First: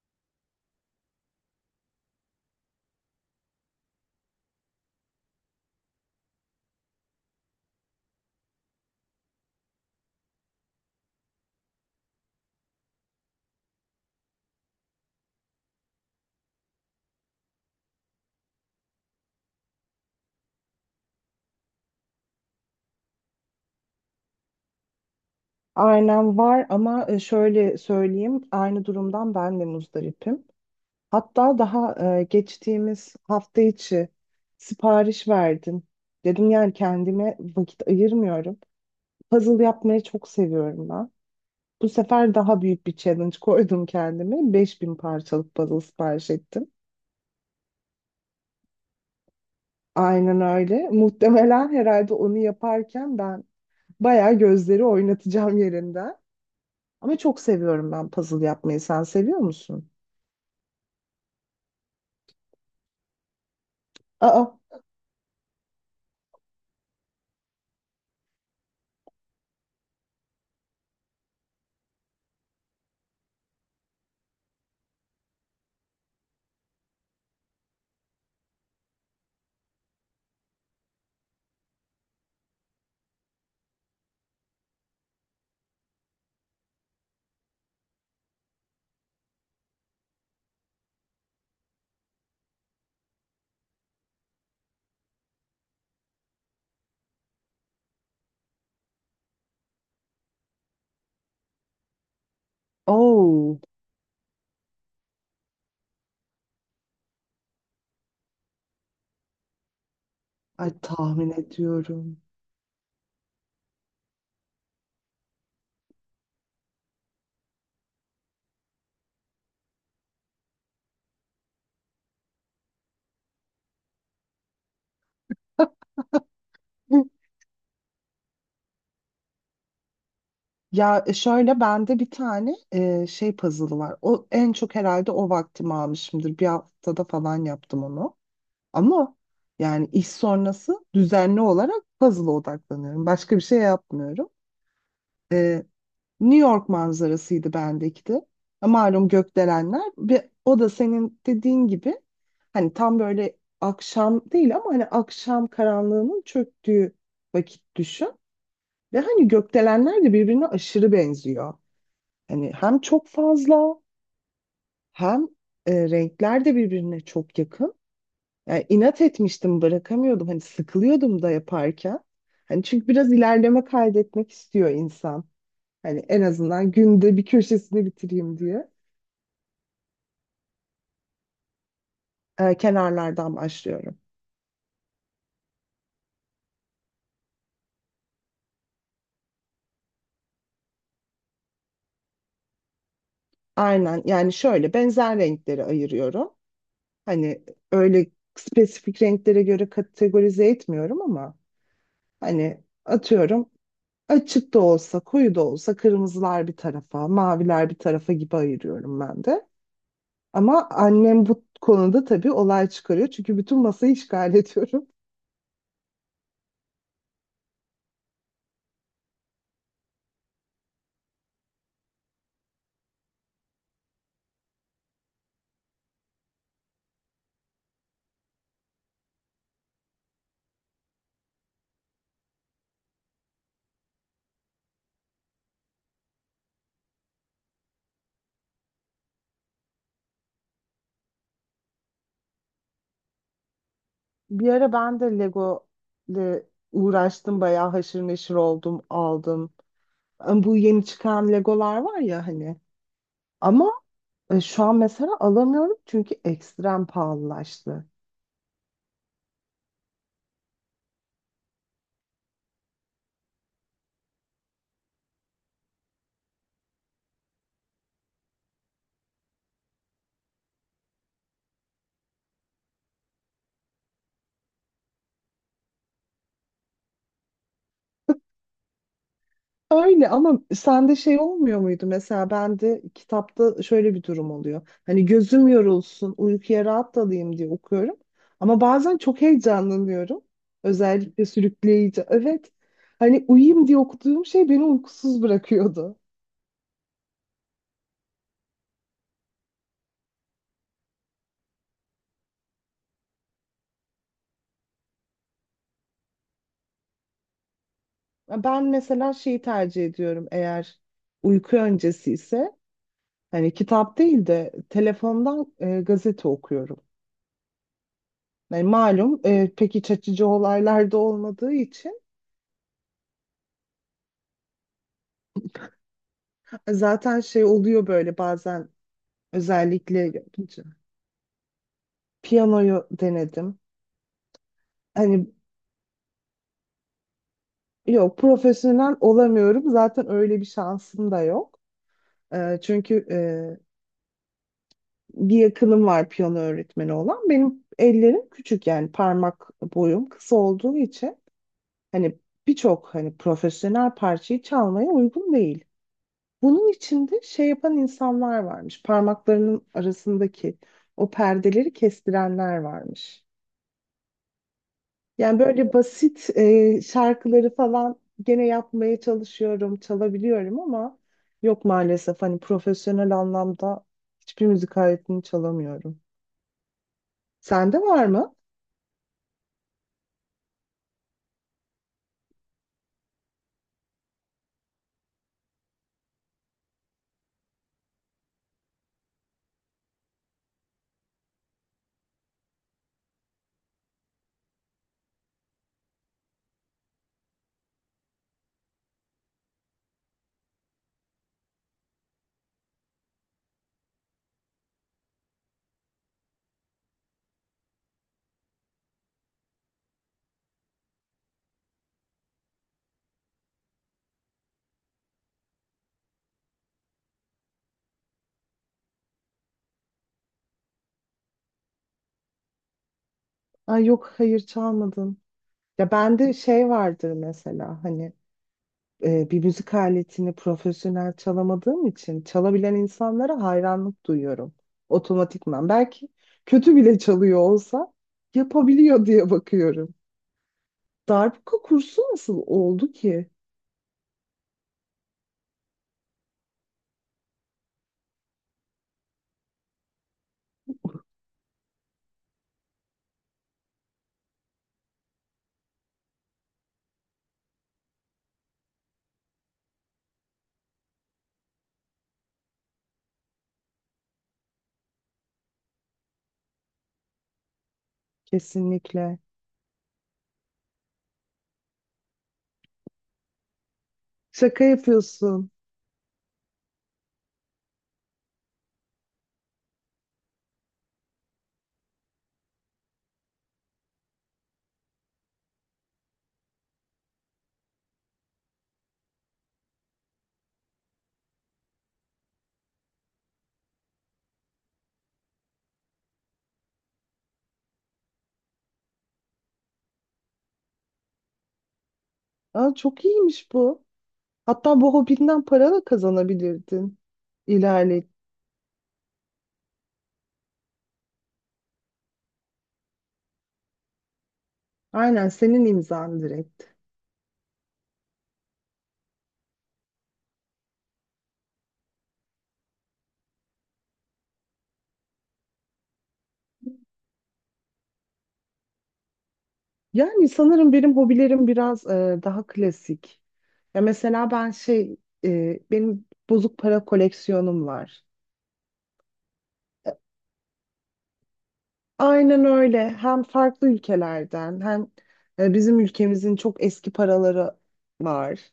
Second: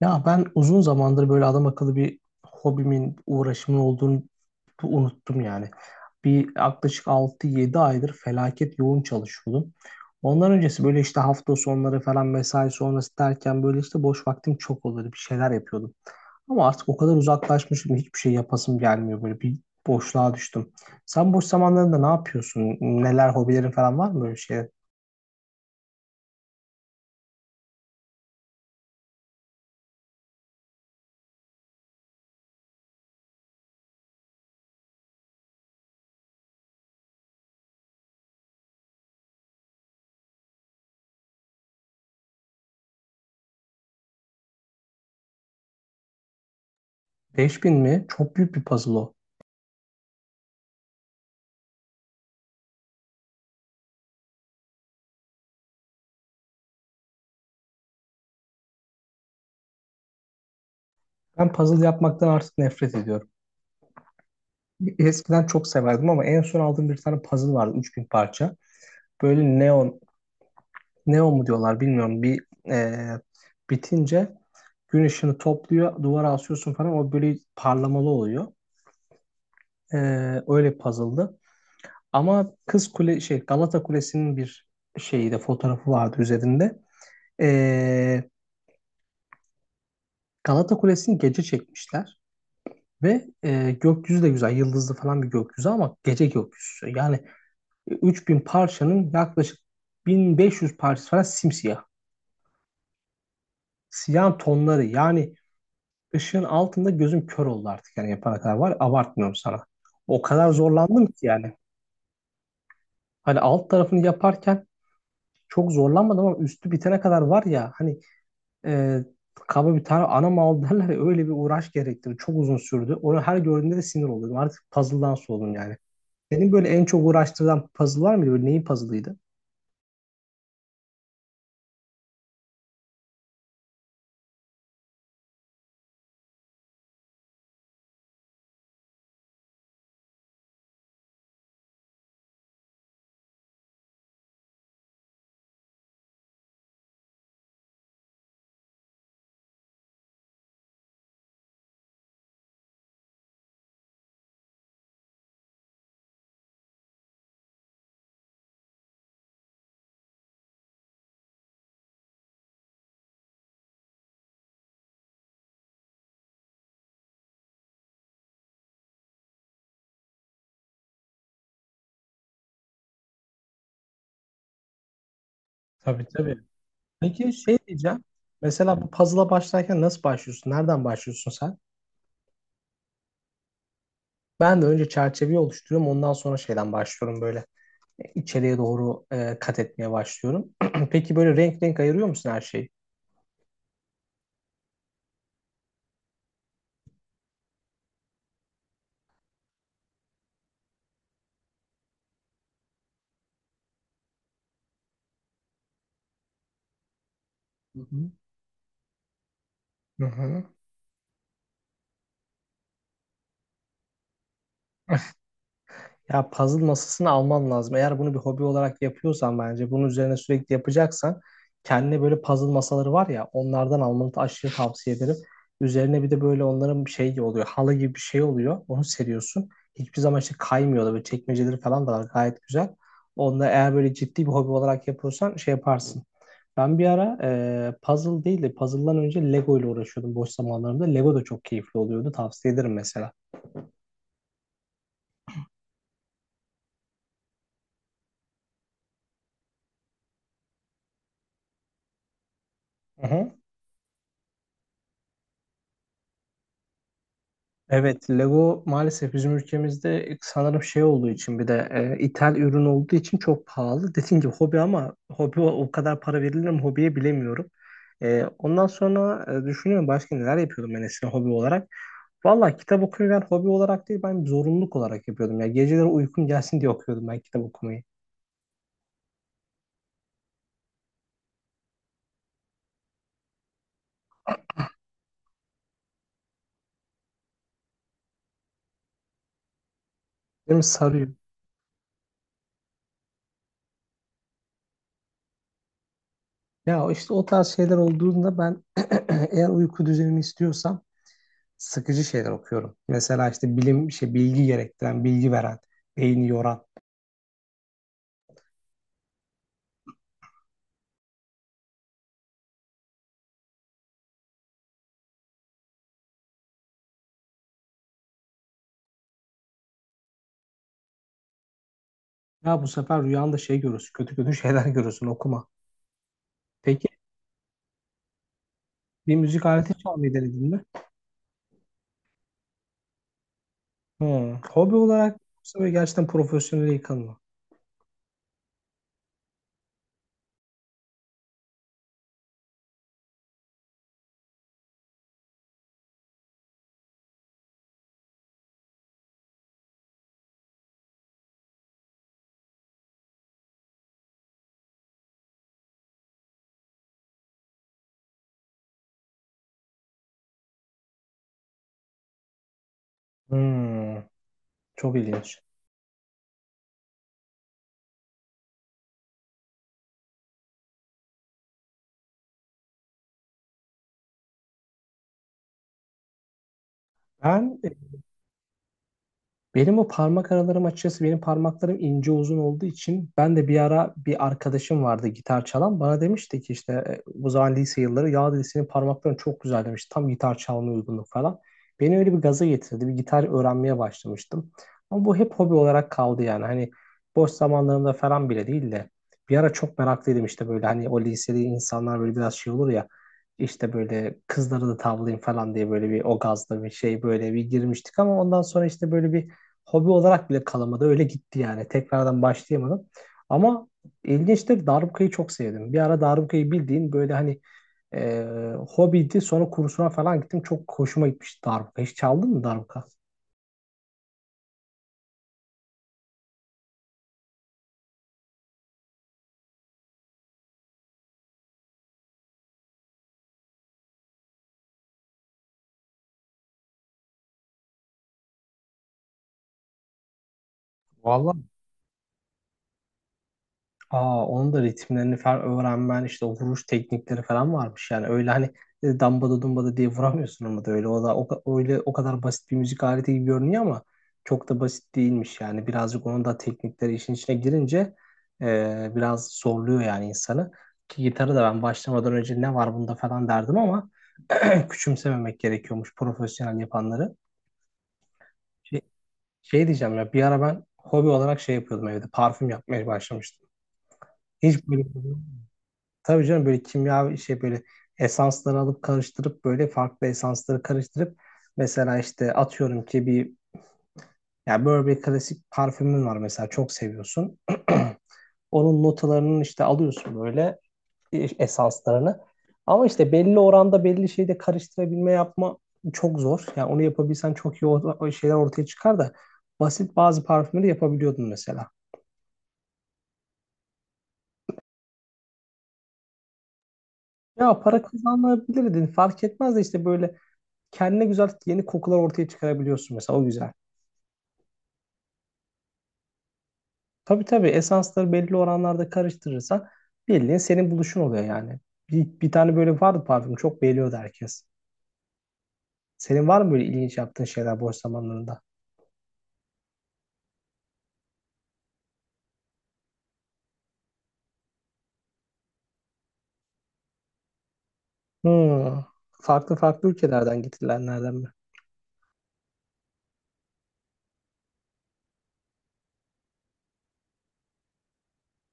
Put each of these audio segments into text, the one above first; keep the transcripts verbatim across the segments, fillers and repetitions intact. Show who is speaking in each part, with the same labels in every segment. Speaker 1: Ya ben uzun zamandır böyle adam akıllı bir hobimin, uğraşımın olduğunu unuttum yani. Bir yaklaşık altı yedi aydır felaket yoğun çalışıyordum. Ondan öncesi böyle işte hafta sonları falan mesai sonrası derken böyle işte boş vaktim çok oluyordu. Bir şeyler yapıyordum. Ama artık o kadar uzaklaşmışım hiçbir şey yapasım gelmiyor. Böyle bir boşluğa düştüm. Sen boş zamanlarında ne yapıyorsun? Neler hobilerin falan var mı böyle şey?
Speaker 2: Aynen var ama e, şöyle söyleyeyim aynı durumdan ben de muzdaripim. Hatta daha e, geçtiğimiz hafta içi sipariş verdim. Dedim yani kendime vakit ayırmıyorum. Puzzle yapmayı çok seviyorum ben. Bu sefer daha büyük bir challenge koydum kendime. Beş bin parçalık puzzle sipariş ettim.
Speaker 1: Beş bin mi? Çok büyük bir puzzle o.
Speaker 2: Aynen öyle. Muhtemelen herhalde onu yaparken ben bayağı gözleri oynatacağım yerinden. Ama çok seviyorum ben puzzle yapmayı. Sen seviyor musun?
Speaker 1: Ben puzzle yapmaktan artık nefret ediyorum.
Speaker 2: Aa.
Speaker 1: Eskiden çok severdim ama en son aldığım bir tane puzzle vardı üç bin parça. Böyle neon, neon mu diyorlar bilmiyorum. Bir e, bitince gün ışını topluyor, duvara asıyorsun falan. O böyle parlamalı oluyor. E, Öyle bir puzzle'dı. Ama Kız Kule şey Galata Kulesi'nin bir şeyi de fotoğrafı vardı üzerinde. E, Galata Kulesi'ni gece çekmişler ve e, gökyüzü de güzel, yıldızlı falan bir gökyüzü ama gece gökyüzü. Yani E, üç bin parçanın yaklaşık bin beş yüz parçası falan simsiyah.
Speaker 2: Oo,
Speaker 1: Siyah tonları yani ışığın altında gözüm kör oldu artık yani yapana kadar var. Abartmıyorum sana. O kadar
Speaker 2: ay
Speaker 1: zorlandım ki
Speaker 2: tahmin
Speaker 1: yani.
Speaker 2: ediyorum.
Speaker 1: Hani alt tarafını yaparken çok zorlanmadım ama üstü bitene kadar var ya hani e, kaba bir tane ana mal derler ya, öyle bir uğraş gerektirdi. Çok uzun sürdü. Onu her gördüğümde de sinir oluyordum. Artık puzzle'dan soğudum yani. Senin böyle en çok
Speaker 2: Hı.
Speaker 1: uğraştırılan puzzle var mıydı? Böyle neyin puzzle'ıydı?
Speaker 2: Ya e, şöyle bende bir tane e, şey puzzle'ı var. O en çok herhalde o vaktimi almışımdır. Bir haftada falan yaptım onu. Ama yani iş sonrası düzenli olarak puzzle'a odaklanıyorum. Başka bir şey yapmıyorum. E, New York manzarasıydı bendeki de. E, Malum gökdelenler ve o da senin dediğin gibi hani tam böyle akşam değil ama hani akşam karanlığının çöktüğü vakit düşün. Ve hani gökdelenler de birbirine aşırı benziyor. Hani hem çok fazla hem e, renkler de birbirine çok yakın. Yani inat etmiştim bırakamıyordum. Hani sıkılıyordum da yaparken. Hani çünkü biraz ilerleme kaydetmek istiyor insan. Hani
Speaker 1: Tabii,
Speaker 2: en
Speaker 1: tabii.
Speaker 2: azından günde bir
Speaker 1: Peki şey
Speaker 2: köşesini
Speaker 1: diyeceğim.
Speaker 2: bitireyim diye.
Speaker 1: Mesela bu puzzle'a başlarken nasıl başlıyorsun? Nereden başlıyorsun sen?
Speaker 2: E, kenarlardan başlıyorum.
Speaker 1: Ben de önce çerçeveyi oluşturuyorum. Ondan sonra şeyden başlıyorum böyle. E, içeriye doğru e, kat etmeye başlıyorum. Peki böyle renk renk ayırıyor musun her şeyi?
Speaker 2: Aynen yani şöyle benzer renkleri ayırıyorum. Hani öyle spesifik renklere göre kategorize etmiyorum ama hani atıyorum, açık da olsa, koyu da olsa kırmızılar bir tarafa, maviler bir
Speaker 1: Hı hı.
Speaker 2: tarafa gibi ayırıyorum ben de.
Speaker 1: Hı hı.
Speaker 2: Ama annem bu konuda tabii olay çıkarıyor. Çünkü bütün masayı işgal ediyorum.
Speaker 1: Ya puzzle masasını alman lazım. Eğer bunu bir hobi olarak yapıyorsan bence bunun üzerine sürekli yapacaksan kendine böyle puzzle masaları var ya onlardan almanı da aşırı tavsiye ederim. Üzerine bir de böyle onların bir şey oluyor. Halı gibi bir şey oluyor. Onu seriyorsun. Hiçbir zaman işte kaymıyor da böyle çekmeceleri falan da var gayet güzel. Onda eğer böyle ciddi bir hobi olarak yapıyorsan şey yaparsın. Ben bir ara e, puzzle değil de puzzle'dan önce Lego ile uğraşıyordum boş zamanlarımda. Lego da çok keyifli oluyordu. Tavsiye ederim mesela.
Speaker 2: Bir ara ben de Lego ile uğraştım. Bayağı haşır neşir oldum, aldım. Ama bu yeni çıkan Legolar var ya hani.
Speaker 1: Hı hı.
Speaker 2: Ama e, şu an mesela alamıyorum çünkü ekstrem pahalılaştı.
Speaker 1: Evet, Lego maalesef bizim ülkemizde sanırım şey olduğu için bir de e, ithal ürün olduğu için çok pahalı. Dediğim gibi hobi ama hobi o o kadar para verilir mi hobiye bilemiyorum. E, ondan sonra e, düşünüyorum başka neler yapıyordum ben eskiden hobi olarak. Valla kitap okumayı ben hobi olarak değil ben zorunluluk olarak yapıyordum. Ya geceleri uykum gelsin diye okuyordum ben kitap okumayı.
Speaker 2: Öyle ama sende şey olmuyor muydu, mesela bende kitapta şöyle bir durum oluyor. Hani gözüm yorulsun, uykuya rahat dalayım diye okuyorum. Ama bazen çok heyecanlanıyorum.
Speaker 1: Benim sarıyor.
Speaker 2: Özellikle sürükleyici. Evet. Hani uyuyayım diye okuduğum şey beni uykusuz bırakıyordu.
Speaker 1: Ya işte o tarz şeyler olduğunda ben eğer uyku düzenimi istiyorsam sıkıcı şeyler okuyorum. Mesela işte bilim, şey, bilgi gerektiren, bilgi veren, beyni yoran.
Speaker 2: Ben mesela şeyi tercih ediyorum, eğer uyku öncesi ise hani kitap değil de telefondan e, gazete okuyorum. Yani malum e, pek iç açıcı olaylar da olmadığı için.
Speaker 1: Ya bu sefer rüyanda şey görürsün, kötü kötü şeyler görürsün, okuma. Peki
Speaker 2: Zaten şey oluyor böyle bazen
Speaker 1: bir müzik aleti
Speaker 2: özellikle
Speaker 1: çalmayı denedin mi?
Speaker 2: piyanoyu denedim.
Speaker 1: Hmm. Hobi olarak
Speaker 2: Hani
Speaker 1: yoksa böyle gerçekten profesyonele yıkılma.
Speaker 2: yok, profesyonel olamıyorum. Zaten öyle bir şansım da yok. Ee, çünkü e, bir yakınım var piyano öğretmeni olan. Benim ellerim küçük, yani parmak boyum kısa olduğu için hani birçok hani profesyonel parçayı çalmaya uygun değil. Bunun içinde şey yapan insanlar varmış. Parmaklarının arasındaki o perdeleri kestirenler varmış.
Speaker 1: Hmm. Çok
Speaker 2: Yani
Speaker 1: ilginç.
Speaker 2: böyle basit e, şarkıları falan gene yapmaya çalışıyorum, çalabiliyorum ama yok maalesef hani profesyonel anlamda hiçbir müzik aletini çalamıyorum.
Speaker 1: Ben
Speaker 2: Sende var mı?
Speaker 1: Benim o parmak aralarım açıkçası benim parmaklarım ince uzun olduğu için ben de bir ara bir arkadaşım vardı gitar çalan bana demişti ki işte e, bu zaman lise yılları ya dedi senin parmakların çok güzel demiş tam gitar çalmaya uygunluk falan. Beni öyle bir gaza getirdi bir gitar öğrenmeye başlamıştım ama bu hep hobi olarak kaldı yani hani boş zamanlarımda falan bile değil de bir ara çok meraklıydım işte böyle hani o liseli insanlar böyle biraz şey olur ya işte böyle kızları da tavlayayım falan diye böyle bir o gazla bir şey böyle bir girmiştik ama ondan sonra işte böyle bir hobi olarak bile kalamadı. Öyle gitti yani. Tekrardan başlayamadım. Ama ilginçtir. Darbukayı çok sevdim. Bir ara darbukayı bildiğin böyle hani e, hobiydi. Sonra kursuna falan gittim. Çok hoşuma gitmişti darbuka. Hiç çaldın mı darbuka?
Speaker 2: Ay yok, hayır çalmadın. Ya bende şey vardır, mesela hani e, bir müzik aletini profesyonel çalamadığım için çalabilen insanlara hayranlık duyuyorum otomatikman. Belki kötü bile çalıyor olsa yapabiliyor diye bakıyorum.
Speaker 1: Vallahi.
Speaker 2: Darbuka kursu nasıl oldu ki?
Speaker 1: Aa, onun da ritimlerini falan öğrenmen işte o vuruş teknikleri falan varmış yani öyle hani e, dambada dumbada diye vuramıyorsun ama da öyle o da o, ka- öyle o kadar basit bir müzik aleti gibi görünüyor ama çok da basit değilmiş yani birazcık onun da teknikleri işin içine girince e, biraz zorluyor yani insanı ki gitarı da ben başlamadan önce ne var bunda falan derdim ama küçümsememek gerekiyormuş profesyonel yapanları. Şey,
Speaker 2: Kesinlikle.
Speaker 1: Şey, diyeceğim ya bir ara ben hobi olarak şey yapıyordum evde parfüm yapmaya başlamıştım.
Speaker 2: Şaka
Speaker 1: Hiç böyle
Speaker 2: yapıyorsun.
Speaker 1: Tabii canım böyle kimya şey böyle esansları alıp karıştırıp böyle farklı esansları karıştırıp mesela işte atıyorum ki bir ya böyle bir klasik parfümün var mesela çok seviyorsun. Onun notalarının işte alıyorsun böyle e, esanslarını. Ama işte belli oranda belli şeyde karıştırabilme yapma çok zor. Yani onu yapabilsen çok iyi o o şeyler ortaya çıkar da basit bazı parfümleri yapabiliyordun mesela.
Speaker 2: Aa, çok iyiymiş bu. Hatta bu hobinden para da kazanabilirdin.
Speaker 1: Ya para
Speaker 2: İlerle.
Speaker 1: kazanabilirdin fark etmez de işte böyle kendine güzel yeni kokular ortaya çıkarabiliyorsun mesela o güzel.
Speaker 2: Aynen, senin imzan direkt.
Speaker 1: Tabii, tabii, esansları belli oranlarda karıştırırsan bildiğin senin buluşun oluyor yani. Bir, bir tane böyle vardı parfüm çok beğeniyordu herkes. Senin var mı böyle ilginç yaptığın şeyler boş zamanlarında?
Speaker 2: Yani sanırım benim hobilerim biraz e, daha klasik. Ya mesela ben şey e, benim bozuk para koleksiyonum var.
Speaker 1: Hmm. Farklı farklı
Speaker 2: E,
Speaker 1: ülkelerden getirilenlerden mi?
Speaker 2: Aynen öyle. Hem farklı ülkelerden hem e, bizim ülkemizin çok eski paraları var.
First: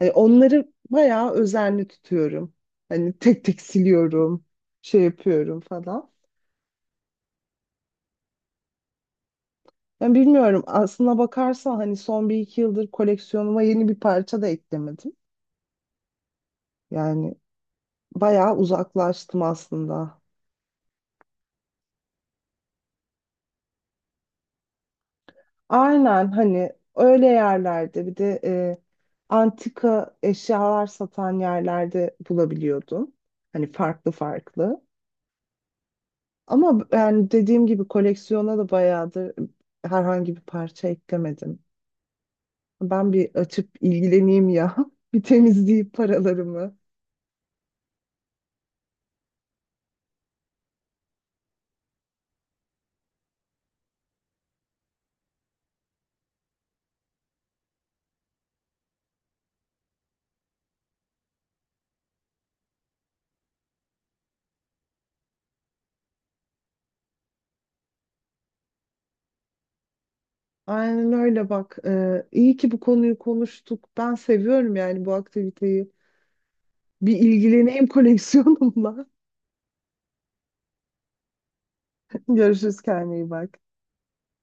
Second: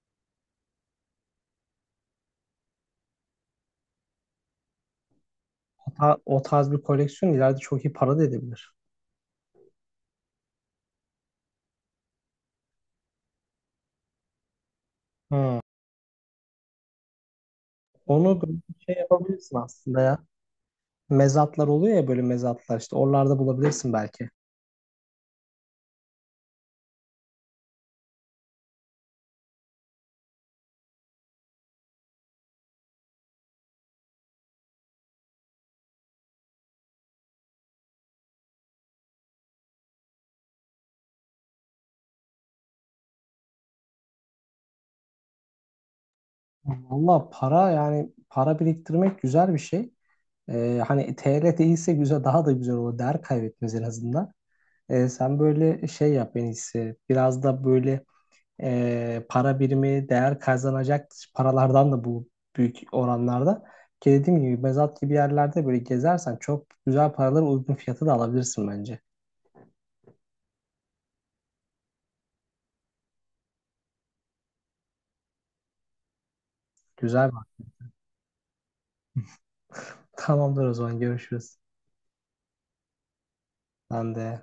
Speaker 2: E, onları bayağı özenli tutuyorum. Hani tek tek siliyorum, şey yapıyorum
Speaker 1: O,
Speaker 2: falan.
Speaker 1: ta- o tarz bir koleksiyon ileride çok iyi para da edebilir.
Speaker 2: Ben bilmiyorum. Aslına bakarsan hani son bir iki yıldır koleksiyonuma yeni bir parça da eklemedim.
Speaker 1: Hmm.
Speaker 2: Yani
Speaker 1: Onu böyle
Speaker 2: bayağı
Speaker 1: bir şey
Speaker 2: uzaklaştım
Speaker 1: yapabilirsin aslında ya.
Speaker 2: aslında.
Speaker 1: Mezatlar oluyor ya böyle mezatlar işte oralarda bulabilirsin belki.
Speaker 2: Aynen, hani öyle yerlerde bir de e, antika eşyalar satan yerlerde bulabiliyordum. Hani farklı farklı. Ama b- yani dediğim gibi koleksiyona da bayağıdır herhangi bir parça eklemedim. Ben bir açıp ilgileneyim ya. Bir temizleyip paralarımı.
Speaker 1: Valla para yani para biriktirmek güzel bir şey. Ee, hani T R değilse güzel daha da güzel olur. Değer kaybetmez en azından. Ee, sen böyle şey yap en iyisi. Biraz da böyle e, para birimi değer kazanacak paralardan da bu büyük oranlarda. Ki dediğim gibi mezat gibi yerlerde böyle gezersen çok güzel paraları uygun fiyatı da alabilirsin bence.
Speaker 2: Aynen öyle bak. E, iyi ki bu konuyu konuştuk. Ben seviyorum yani bu aktiviteyi. Bir
Speaker 1: Güzel bak.
Speaker 2: ilgileneyim koleksiyonumla.
Speaker 1: Tamamdır o zaman görüşürüz.
Speaker 2: Görüşürüz, kendine iyi bak.
Speaker 1: Ben de.